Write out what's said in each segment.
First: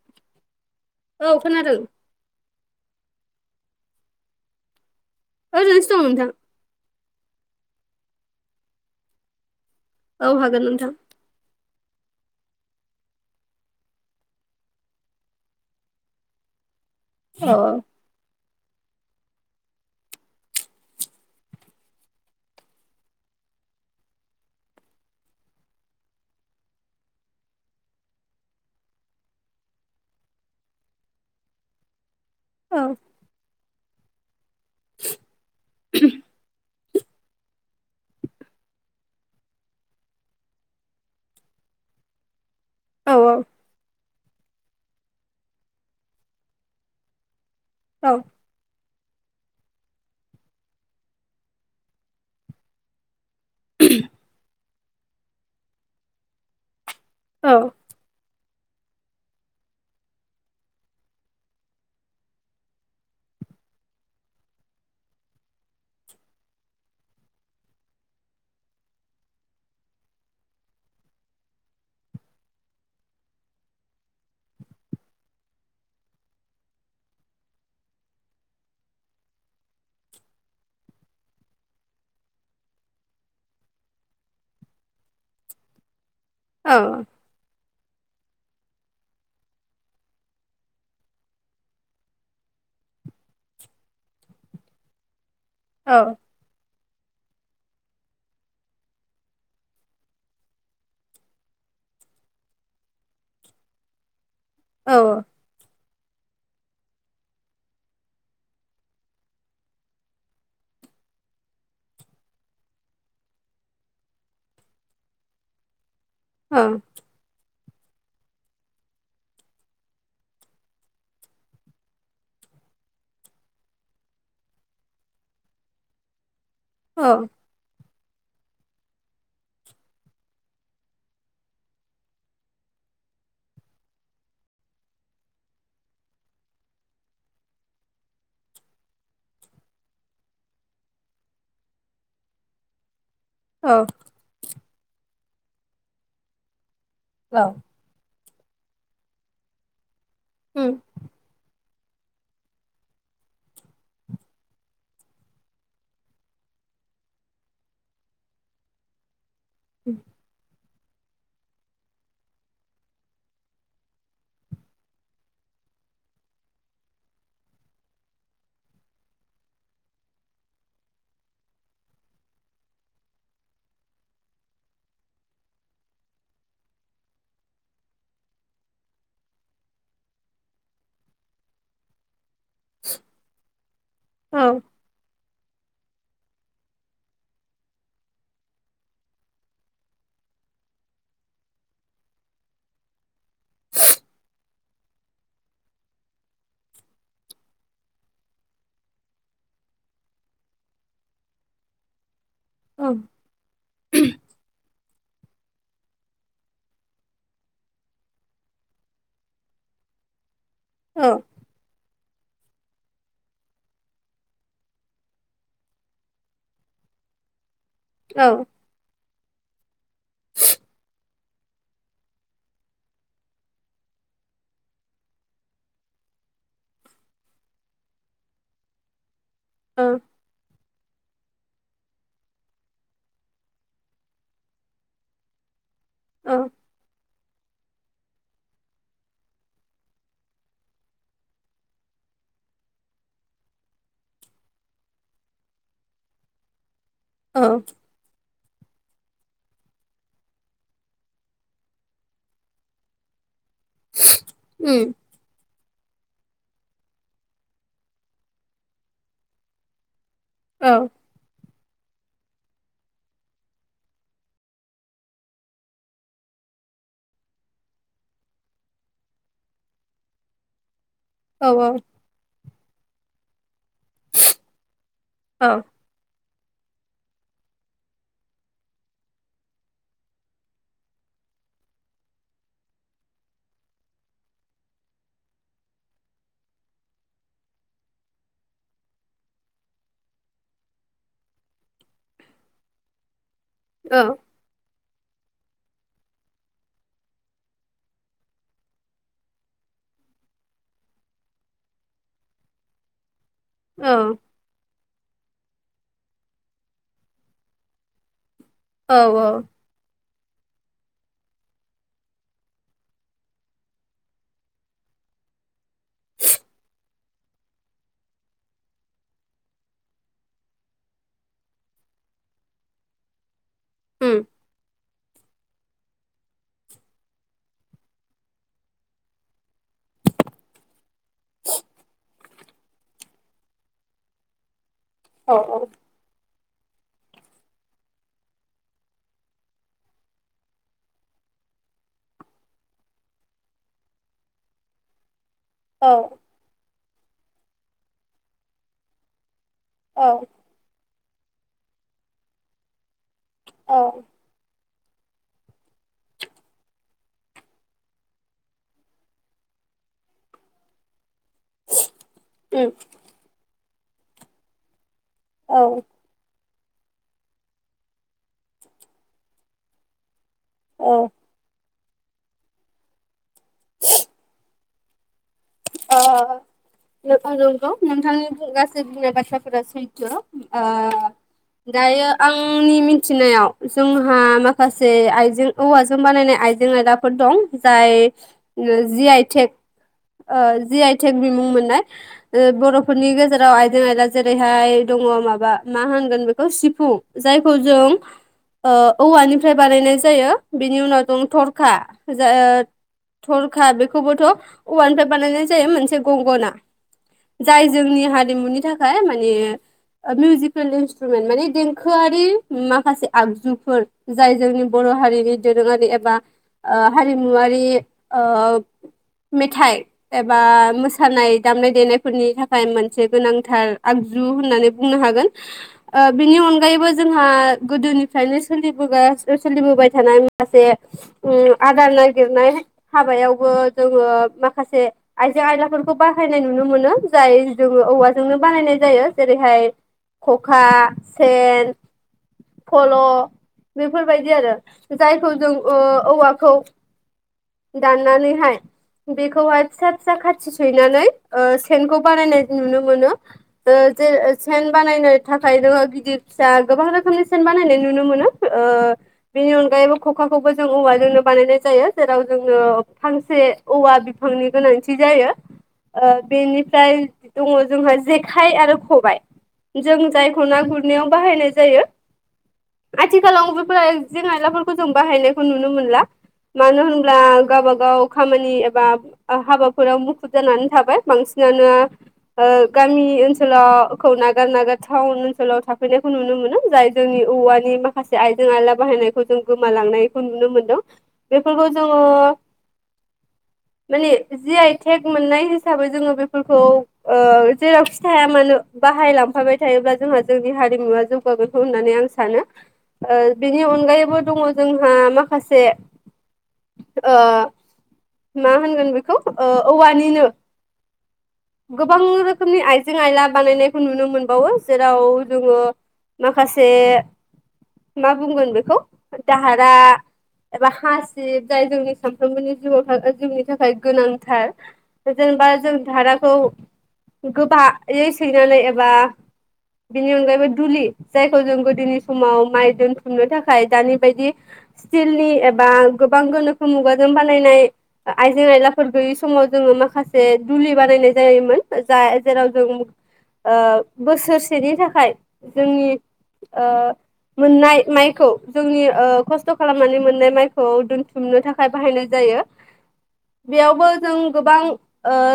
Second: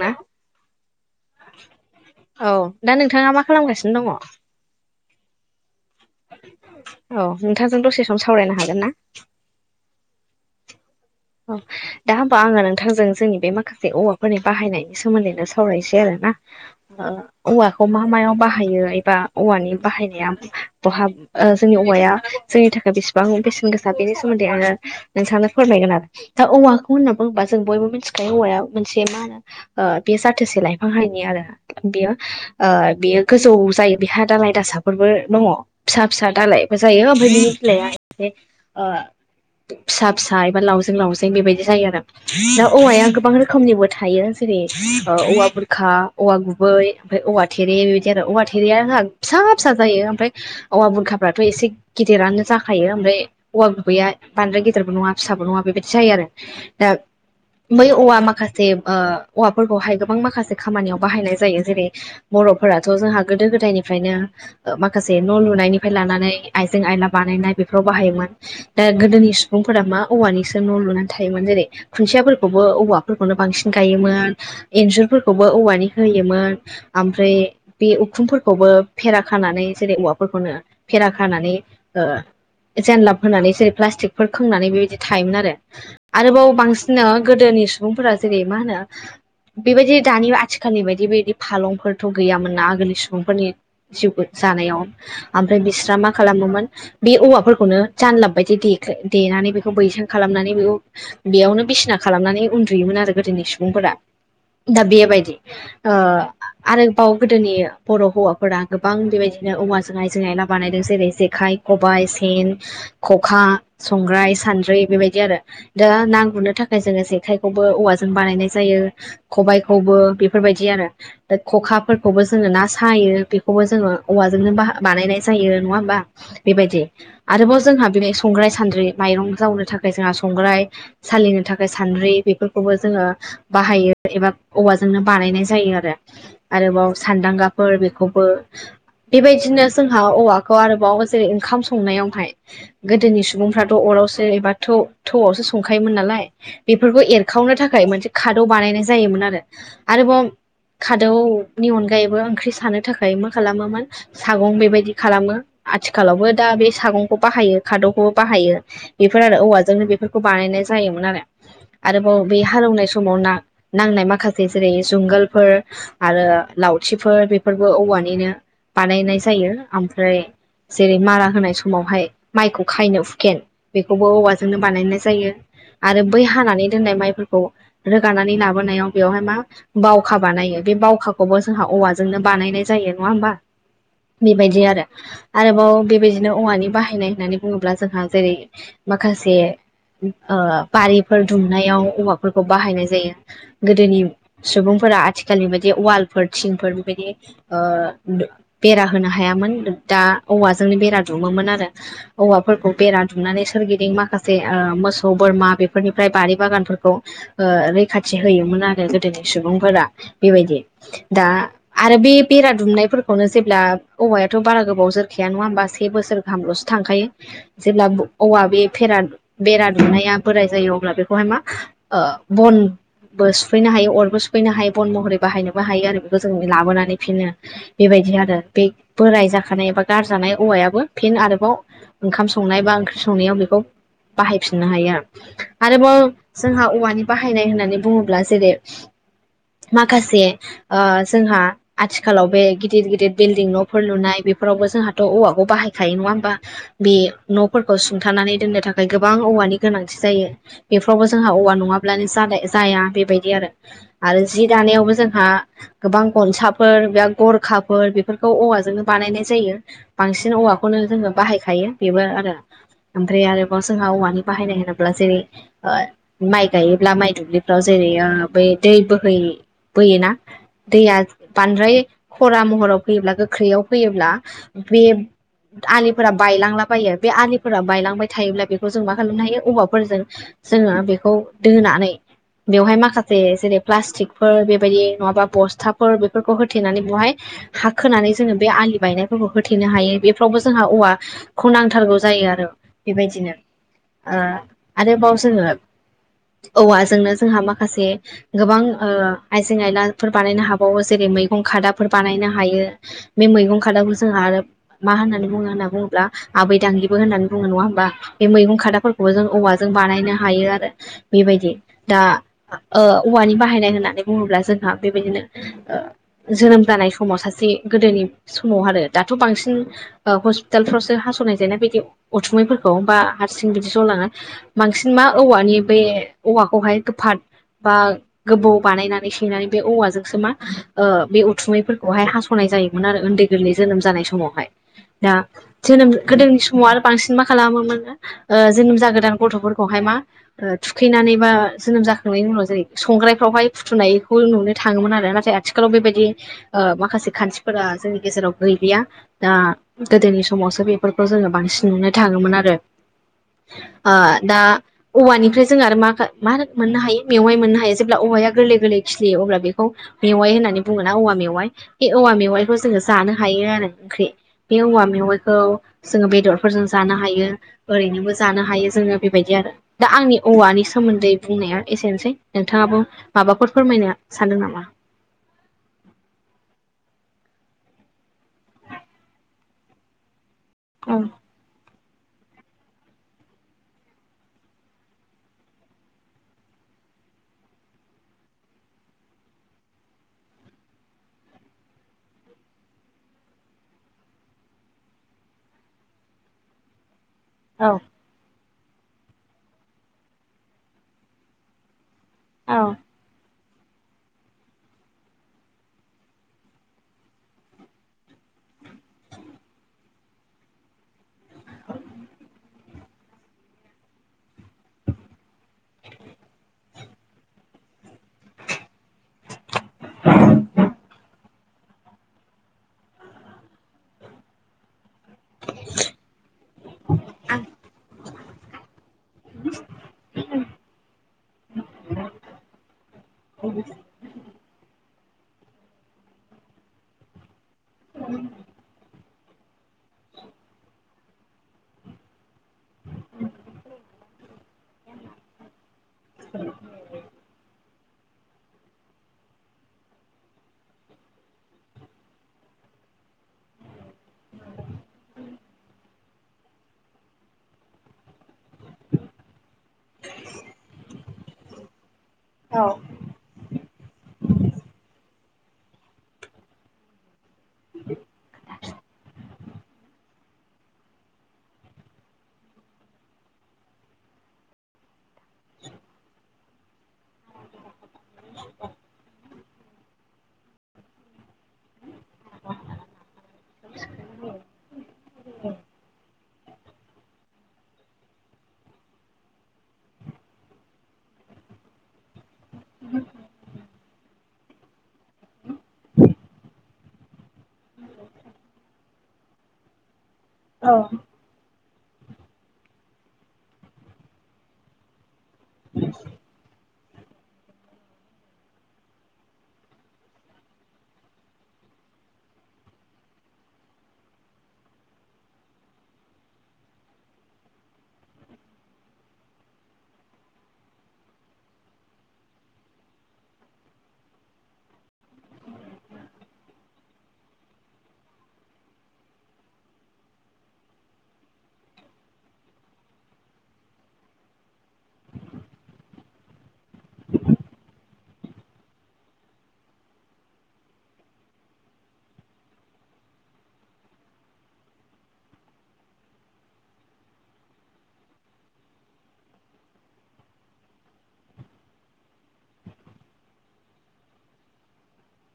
ना औ खोनादों औ दा नोंथाङा मा खालामगासिनो दङ। आरैनोसो जस्थ' नोंथां औ नोंथांजों दसे सम सावरायनो हागोन ना? औ हागोन नोंथां अ दा होमबा आङो नोंथांजों जोंनि बे माखासे औवाफोरनि बाहायनायनि सोमोन्दैनो सावरायसै आरो ना औ औवाखौ मा मायाव बाहायो एबा औवानि बाहायनाया बहा ओ जोंनि औवाया जोंनि थाखाय बेसेबां बेसेन गोसा बेनि सोमोन्दै आङो नोंसांनो फोरमायगोन आरो दा औवाखौ होनना बुङोबा जों बयबो मिथिखायो औवाया मोनसे मा होनो ओ बेयो जाथोसे लाइफां हायनि आरो बेयो ओ औ बेयो गोजौ जायो। बिहा दालाय दासाफोरबो दङ फिसा फिसा दालायबो जायो ओमफ्राय बिनि बिलाया एसे फिसा फिसा एबा लावजें लावजें बेबायदि जायो आरो दा औवाया औ गोबां औ रोखोमनिबो थायो। जेरै औवा बुरखा औवा गुबै ओमफ्राय औवा थेरे बेबायदि औ आरो औवा थे थेरयाहा फिसा फिसा जायो ओमफ्राय औवा बुरखाफ्राथ' एसे गिदिरानो जाखायो ओमफ्राय औवा गुबैया बांद्राय गिदिरबो नङा फिसाबो नङा बेबायदि जायो आरो दा औ बै औवा माखा से ओ औवाफोरखौहाय गोबां माखासे खामानियाव बाहायनाय जायो जेरै बर'फोराथ' जोंहा गोदो गोदायनिफ्रायनो ओ माखासे न' लुनायनिफ्राय लानानै आइजें आयला बानायनाय बेफोराव बाहायोमोन। ओ गोदोनि सुबुंफोरा मा औवानि सो न' लुनानै थायोमोन जेरै खुन्थियाफोरखौबो औवाफोरखौनो बांसिन गायोमोन। इन्जुरफोरखौबो औवानि होयोमोन। ओमफ्राय बे उखुमफोरखौबो फेरा खानानै जेरै औवाफोरखौनो फेरा खानानै ओ जेनलाब होनानै जेरै प्लास्टिकफोर खोंनानै बेबायदि थायोमोन आ आरोबाव औ बांसिननो गोदोनि सुबुंफोरा जेरै मा होनो। बेबायदि दानि आथिखालनि बायदि बेबायदि फालंफोरथ' गैयामोना आगोलनि सुबुंफोरनि जिउ [unintelligible] जानायाव ओमफ्राय बिस्रा मा खालामोमोन बे औवाफोरखौनो जानलाब बायदि दे-देनानै बेखौ बैसां खालामनानै बेखौ बेयावनो बिसिना खालामनानै उन्दुयोमोन आरो गोदोनि सुबुंफोरा। दा औ बेयोबायदि ओ। आरोबाव गोदोनि बर' हौवाफोरा गोबां बेबायदिनो औवाजोंहाय आयजें आयला बानायदों जेरै जेखाइ खबाइ सेन खखा संग्राय सान्द्रि बेबायदि आरो दा ना औ गुरनो थाखाय जोङो जेखाइखौबो औवाजों बानायनाय जायो। खबाइखौबो बेफोरबायदि आरो। दा खखाफोरखौबो जोङो ना सायो बेखौबो जोङो औवाजोंनो बा-बानायनाय जायो नङा होमबा। बेबायदि औ आरोबाव जोंहा बेनि संग्राय सान्द्रि माइरं जावनो थाखाय जोंहा संग्राय सालिनो थाखाय सान्द्रि बेफोरखौबो जोङो बाहायो एबा औवाजोंनो बानायनाय जायो आरो। आरोबाव सान्दांगाफोर बेखौबो बेबायदिनो जोंहा औवाखौ आरोबाव जेरै ओंखाम संनायावहाय गोदोनि सुबुंफ्राथ' अरावसो एबा थौ-थौआवसो संखायोमोन नालाय। बेफोरखौ औ एरखावनो थाखाय मोनसे खादौ बानायनाय जायोमोन आरो। आरोबाव उम खादौनि अनगायैबो ओंख्रि सानो थाखाय मा खालामोमोन सागुं बेबायदि खालामो। आथिखालावबो दा बे सागंखौ बाहायो खादौखौबो बाहायो बेफोर आ औवाजोंनो बेफोरखौ बानायनाय जायोमोन आरो। आरोबाव बे हालौवनाय समाव ना-नांनाय माखासे जेरै जुंगालफोर आरो लावथिफोर बेफोरबो औवानिनो बानायनाय जायो ओमफ्राय जेरै मारा होनाय समावहाय माइखौ खायनो हुखेन खौबो औवाजोंनो बानायनाय जायो आरो बै हानानै दोननाय माइफोरखौ रोगानानै लाबोनायाव बेवहाय मा बावखा बानायो बे बावखाखौबो जोंहा औवाज जोंनो बानायनाय जायो नङा होनबा औ बेबायदि आरो। आरोबाव बेबायदिनो औवानि बाहायनाय होननानै बुङोब्ला जोंहा जेरै माखासे ओ बारिफोर दुमनायाव औवाफोरखौ बाहायनाय जायो। गोदोनि सुबुंफोरा आथिखालनि बायदि वालफोर थिंफोर बेबायदि ओ बेरा होनो हायामोन दा औवाजोंनो बेरा दुमोमोन आरो। औवाफोरखौ औ बेरा दुमनानै सोरगिदिं माखासे ओ मोसौ बोरमा बेफोरनिफ्राय बारि बागानफोरखौ ओ रैखाथि होयोमोन आरो गोदोनि सुबुंफोरा बेबायदि। दा आरो बे बेरा दुमनायफोरखौनो जेब्ला औवायाथ' बारा गोबाव जोरखाया नङा होमबा से बोसोर गाहामलसो थांखायो। जेब्ला औ औवा बे फेरा बेरा दुमनाया बोराय जायो अब्ला बेखौहाय मा ओ बन बो सुफैनो हायो अरबो सुफैनो हायो बन महरै बाहायनोबो हायो आरो बेखौ जों लाबोनानै फिनो बेबायदि आरो बे बोराय जाखानाय एबा औ गारजानाय औवायाबो फिन आरोबाव ओंखाम संनाय बा ओं संनायाव बेखौ बाहायफिननो हायो आरोबाव औ उम औ जोंहा औवानि बाहायनाय होननानै बुङोब्ला जेरै माखासे ओ जोंहा आथिखालाव बे गिदिर-गिदिर बिल्डिं न'फोर लुनाय बेफोरावबो जोंहाथ' औवाखौ बाहायखायो नङा होमबा। बे औ न'फोरखौ सुंथानानै दोननो थाखाय गोबां औवानि गोनांथि जायो। बेफ्रावबो जोंहा औवा नङाब्लानो जानाय जाया बेबायदि आरो। आरो जि उम दानायावबो जोंहा गोबां गनसाफोर बे गरखाफोर बेफोरखौ औवाजोंनो बानायनाय जायो। बांसिन औ औवाखौनो जोङो बाहायखायो बेबो आरो। ओमफ्राय आरोबाव जोंहा औवानि बाहायनाय होनोब्ला जेरै ओ माइ गायोब्ला माइ दुब्लिफ्राव जेरै ओ बै दै बोहै बोयोना दैया औ बांद्राय खरा महराव फैयोब्ला गोख्रैयाव फैयोब्ला बे आलि फोर बायलांलाबायो बे आलि फोर बायलांबाय थायोब्ला बेखौ जों मा खालामनो हायो औवाफोरजों जोङो बेखौ दोनानै बेवहाय माखासे जेरै प्लास्टिकफोर बेबायदि नङाबा बस्थाफोर बेफोरखौ होथेनानै बेवहाय हा खोनानै जोङो बे आलि बायनायफोरखौ होथेनो हायो। बेफोरावबो जोंहा औवा खौ नांथारगौ जायो आरो बेबायदिनो। ओ आरोबाव जोङो औवाजोंनो जोंहा माखासे गोबा ओं आइजें आयलाफोर बानायनो हाबावो जेरै मैगं खादाफोर बानायनो हायो। बे मैगं खादाखौ जों आरो मा होननानै बुङो होनना बुङोब्ला आबै दांगिबो होननानै बुङो नङा होमबा। बे मैगं खादाफोरखौबो जों औ औवाजों बानायनो हायो आरो। बेबायदि। दा ओ औवानि बाहायनाय होननानै बुङोब्ला जोंहा बेबायदिनो जोनोम जानाय समाव सासे गोदोनि समाव आरो दाथ' बांसिन हस्पिटालफ्रावसो हास'नाय जायोना बि उथुमैफोरखौ बा हारसिं बिदि जलाङो। उम बांसिन मा औवानि बे औवाखौहाय गोफाद बा गोबौ बानायनानै सैनानै बे औवाजोंसो मा ओ बे उथुमैफोरखौहाय हास'नाय जायोमोन ओन्दै गोरलै जोनोम जानाय समावहाय। दा जोनोम गोदोनि समाव आरो बांसिन मा खालामोमोननो ओ जोनोम जागोदान गथ'फोरखौहाय मा ओ थुखैनानै बा जोनोम जाखांनायनि उनाव जेरै संग्रायफ्रावहाय फुथुनायखौ नुनो थाङोमोन आरो नाथाय आथिखालाव बेबायदि ओ माखासे खान्थिफोरा जोंनि गेजेराव गैलिया। दा गोदोनि समावसो बेफोरखौ जोङो बांसिन नुनो थाङोमोन आरो। ओ दा औवानिफ्राय जों आरो मा मा मोननो हायो मेवाइ मोननो हायो जेब्ला औवाया गोरलै गोरलै खिलियो अब्ला बेखौ मेवाइ होन्नानै बुङोना औवा मेवाइ बे औवा मेवाइखौ जोङो जानो हायो आरो ओंख्रि। बे औवा मेवाइखौ जोङो बेदर फोरजों जानो हायो ओरैनोबो जानो हायो जोङो बेबायदि आरो। दा आंनि औवानि औ औ ओ सोमोन्दै बुंनाया एसेनोसै नोंथाङाबो माबाफोर फोरमायनो सानदों नामा? अ नंगौ नोंथांनि गासै बुंनाय बाथ्राफोरा सैथो। ओ औ दायो आंनि मिथिनायाव जोंहा माखासे आइजें औवाजों बानायनाय आइजें आयला फोर दं। जाय जि आइटेक ओ जि आइटेक बिमुं मोननाय ओ बर'फोरनि गेजेराव आयदों आयला जेरैहाय दङ माबा मा होनगोन बेखौ सिफुं जायखौ औ जों ओ औवानिफ्राय बानायनाय जायो। बेनि उनाव दं थरखा ज ओ औ थरखा बेखौबोथ' औनिफ्राय बानायनाय जायो मोनसे गंगना। जाय जोंनि हारिमुनि थाखाय माने ओ मिउजिकेल इन्सट्रुमेन्ट माने देंखोआरि माखासे आगजुफोर जाय जोंनि बर' हारिनि दोरोङारि एबा ओ हारिमुवारि ओ मेथाइ एबा मोसानाय दामनाय देनायफोरनि थाखाय मोनसे गोनांथार आगजु होननानै बुंनो हागोन। ओ बेनि अनगायैबो जोंहा गोदोनिफ्रायनो सोलिबोगा सोलिबोबाय थानाय माखासे उम आदार नागिरनाय हाबायावबो जोङो माखासे आइजें आयलाफोरखौ बाहायनाय नुनो मोनो जाय जोङो औवाजोंनो बाहानायनाय जायो जेरैहाय खखा सेन फल' बेफोरबायदि आरो जायखौ जों औवाखौ दाननानैहाय बेखौहाय फिसा फिसा खाथि सैनानै सेनखौ बानायनाय नुनो मोनो। ज सेन बानायनो थाखाय नोङो गिदिर फिसा गोबां रोखोमनि सेन बानायनाय नुनो मोनो। बेनि अनगायैबो खखाखौबो जों औवाजोंनो बानायनाय जायो जेराव जोंनो। फांसे औवा बिफांनि गोनांथि जायो ओ बेनिफ्राय दङ जोंहा जेखाइ आरो खबाइ जों जायखौ ना गुरनायाव बाहायनाय जायो। आथिखालाव बेफोर जें आइलाफोरखौ जों बाहायनायखौ नुनो मोनला। मानो होनब्ला गावब गाव खामानि एबा हाबाफोराव मुखुब जानानै थाबाय बांसिनानो गामि ओनसोलाव नागार नागार टाउन ओनसोलाव थाफैनायखौ नुनो मोनो जाय जोंनि औवानि माखासे आयजें आयला बाहायनायखौ जों गोमालांनायखौ नुनो मोनदों। बेफोरखौ जोङो माने जि आइटेक मोननाय हिसाबै जोङो बेफोरखौ ओ जेरावखि थाया मानो बाहायलांफाबाय थायोब्ला जोंहा जोंनि हारिमुवा जों खौ होननानै आं सानो। बिनि अनगायैबो दङ जोंहा माखासे ओ मा होनगोन बेखौ औवानिनो गोबां रोखोमनि आइजें आयला बानायनायखौ नुनो मोनबावो जेराव जोङो माखासे मा बुंगोन बेखौ दाहारा एबा हासिब जाय जोंनि सानफ्रोमबोनि जिउआव थागोन जोंनि थाखाय गोनांथार जेनेबा जों धाराखौ गोबायै सैनानैालाय एबा बेनि अनगायैबो दुलि जायखौ जों गोदोनि समाव माइ दोनथुमनो थाखाय दानि बायदि सिलनि एबा गोबां गोनोखो मुगाजों बानायनाय आइजें आयलाफोर गैयि समाव जोङो माखासे दुलि बानायनाय जायोमोन ज जेराव जों ओ बोसोरसेनि थाखाय जोंनि ओ मोननाय माइखौ जोंनि खस्थ' खालामनानै मोननाय माइखौ दोनथुमनो थाखाय बाहायनाय जायो। बेयावबो जों गोबां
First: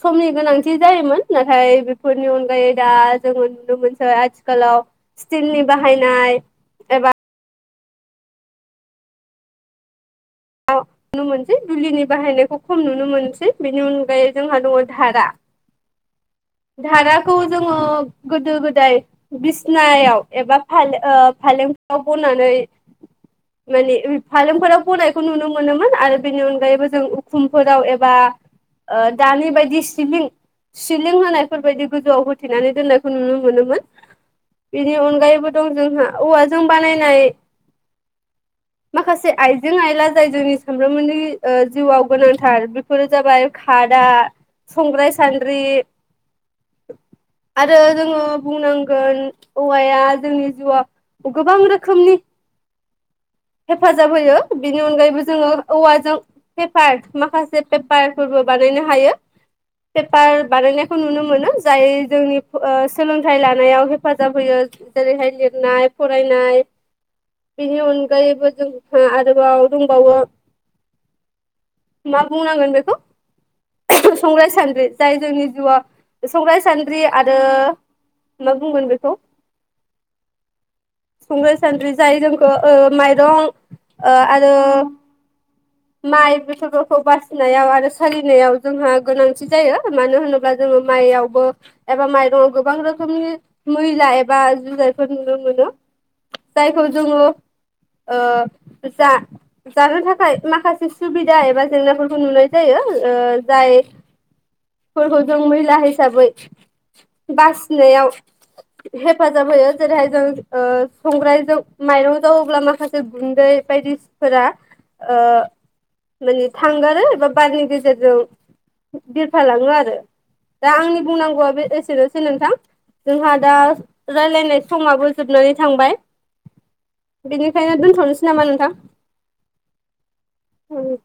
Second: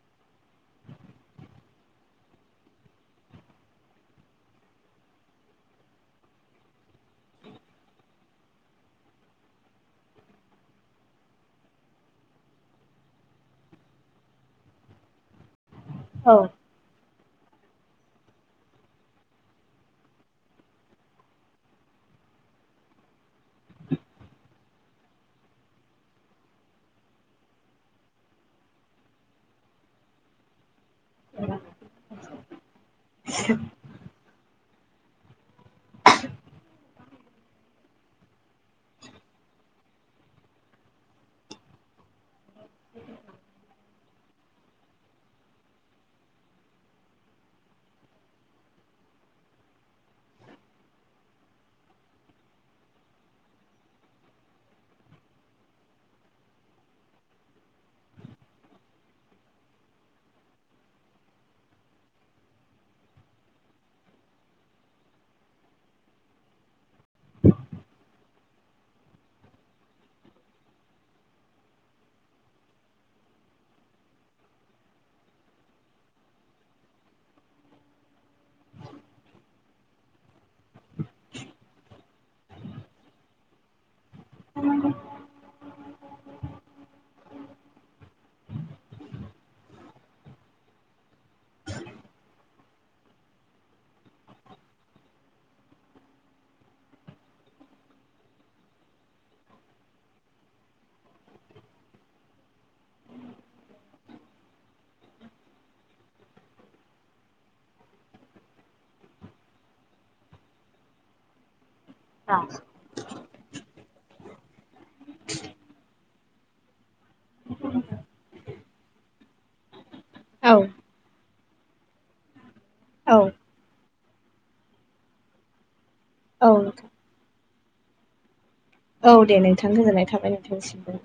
समनि गोनांथि जायोमोन नाथाय बेफोरनि अनगायै दा जोङो नुनो मोनसै आथि आथिखालाव स्टिलनि बाहायनाय एबा नुनो मोनसै दुलिनि बाहायनायखौ खम नुनो मोनसै बेनि अनगायै जोंहा दङ धारा औ धाराखौ जोङो गोदो गोदाय बिसनायाव एबा फाले ओ फालेंफोराव बनानै माने फालेंफोराव बनाय खौ नुनो मोनोमोन आरो बेनि अनगायैबो जों उखुमफोराव एबा ओ दानि बायदि सिलिं सिलिं होनायफोरबायायदि गोजौआव होथेनानै दोननाय खौ नुनो मोनोमोन बेनि अनगायैबो दं जोंहा औवाजों बानायनाय माखासे आइजें आइला जाय जोंनि सानब्रामबोनि ओ जिउआव गोनांथार बेफोरो जाबाय कार दा संग्राय सान्द्रि आरो जोङो बुंनांगोन औवाया जोंनि जिउआव गोबां रोखोमनि हेफाजाब होयो बेनि अनगायैबो जोङो। औवाजों पेपार माखासे पेपारफोरबो बानायनो हायो। पेपार बानायनायखौ नुनो मोनो जाय जोंनि प सोलोंथाइ लानायाव हेफाजाब होयो। जेरै हाय लिरनाय फरायनाय बेनि अन जायोबो जों हा आरोबाव दंबावो। मा बुंनांगोन बेखौ संग्राय सान्द्रि जाय जोंनि जिउआ संग्राय सान्द्रि आरो मा बुंगोन बेखौ? संग्राय सान्द्रि जाय जोंखो ओ माइरं ओ आरो [inaudible] माइ बेसरफोरखौ बासिनायाव आरो सोलिनायाव जोंहा गोनांथि जायो। मानो होनो ब्ला जोङो माइयावबो एबा माइरंआव गोबां रोखोमनि मैला एबा जुजायफोर नुनो मोनो। जायखौ जोङो ओ गोजा जानो थाखाय माखासे सुबिदा एबा जेंनाफोरखौ नुनाय जायो। ओ जाय फोरखौ जों मैला हिसाबै बासिनायाव हेफाजाब होयो। जेरै हाय जों ओ संग्रायजों माइरं जावोब्ला माखासे गुन्दै बायदिसफोरा ओ माने थांगारो आरो एबा बारनि गेजेरजों बिरफालाङो आरो। औ दा आंनि बुंनांगौआ बे एसेनोसै नोंथां। औ जोंहा दा रायलायनाय समाबो जोबनानै थांबाय। औ नोंथां। बेनिखायनो दोनथ'नोसै नामा नोंथां? औ दे नोंथां गोजोननाय थाबाय नोंथांनिसिमबो।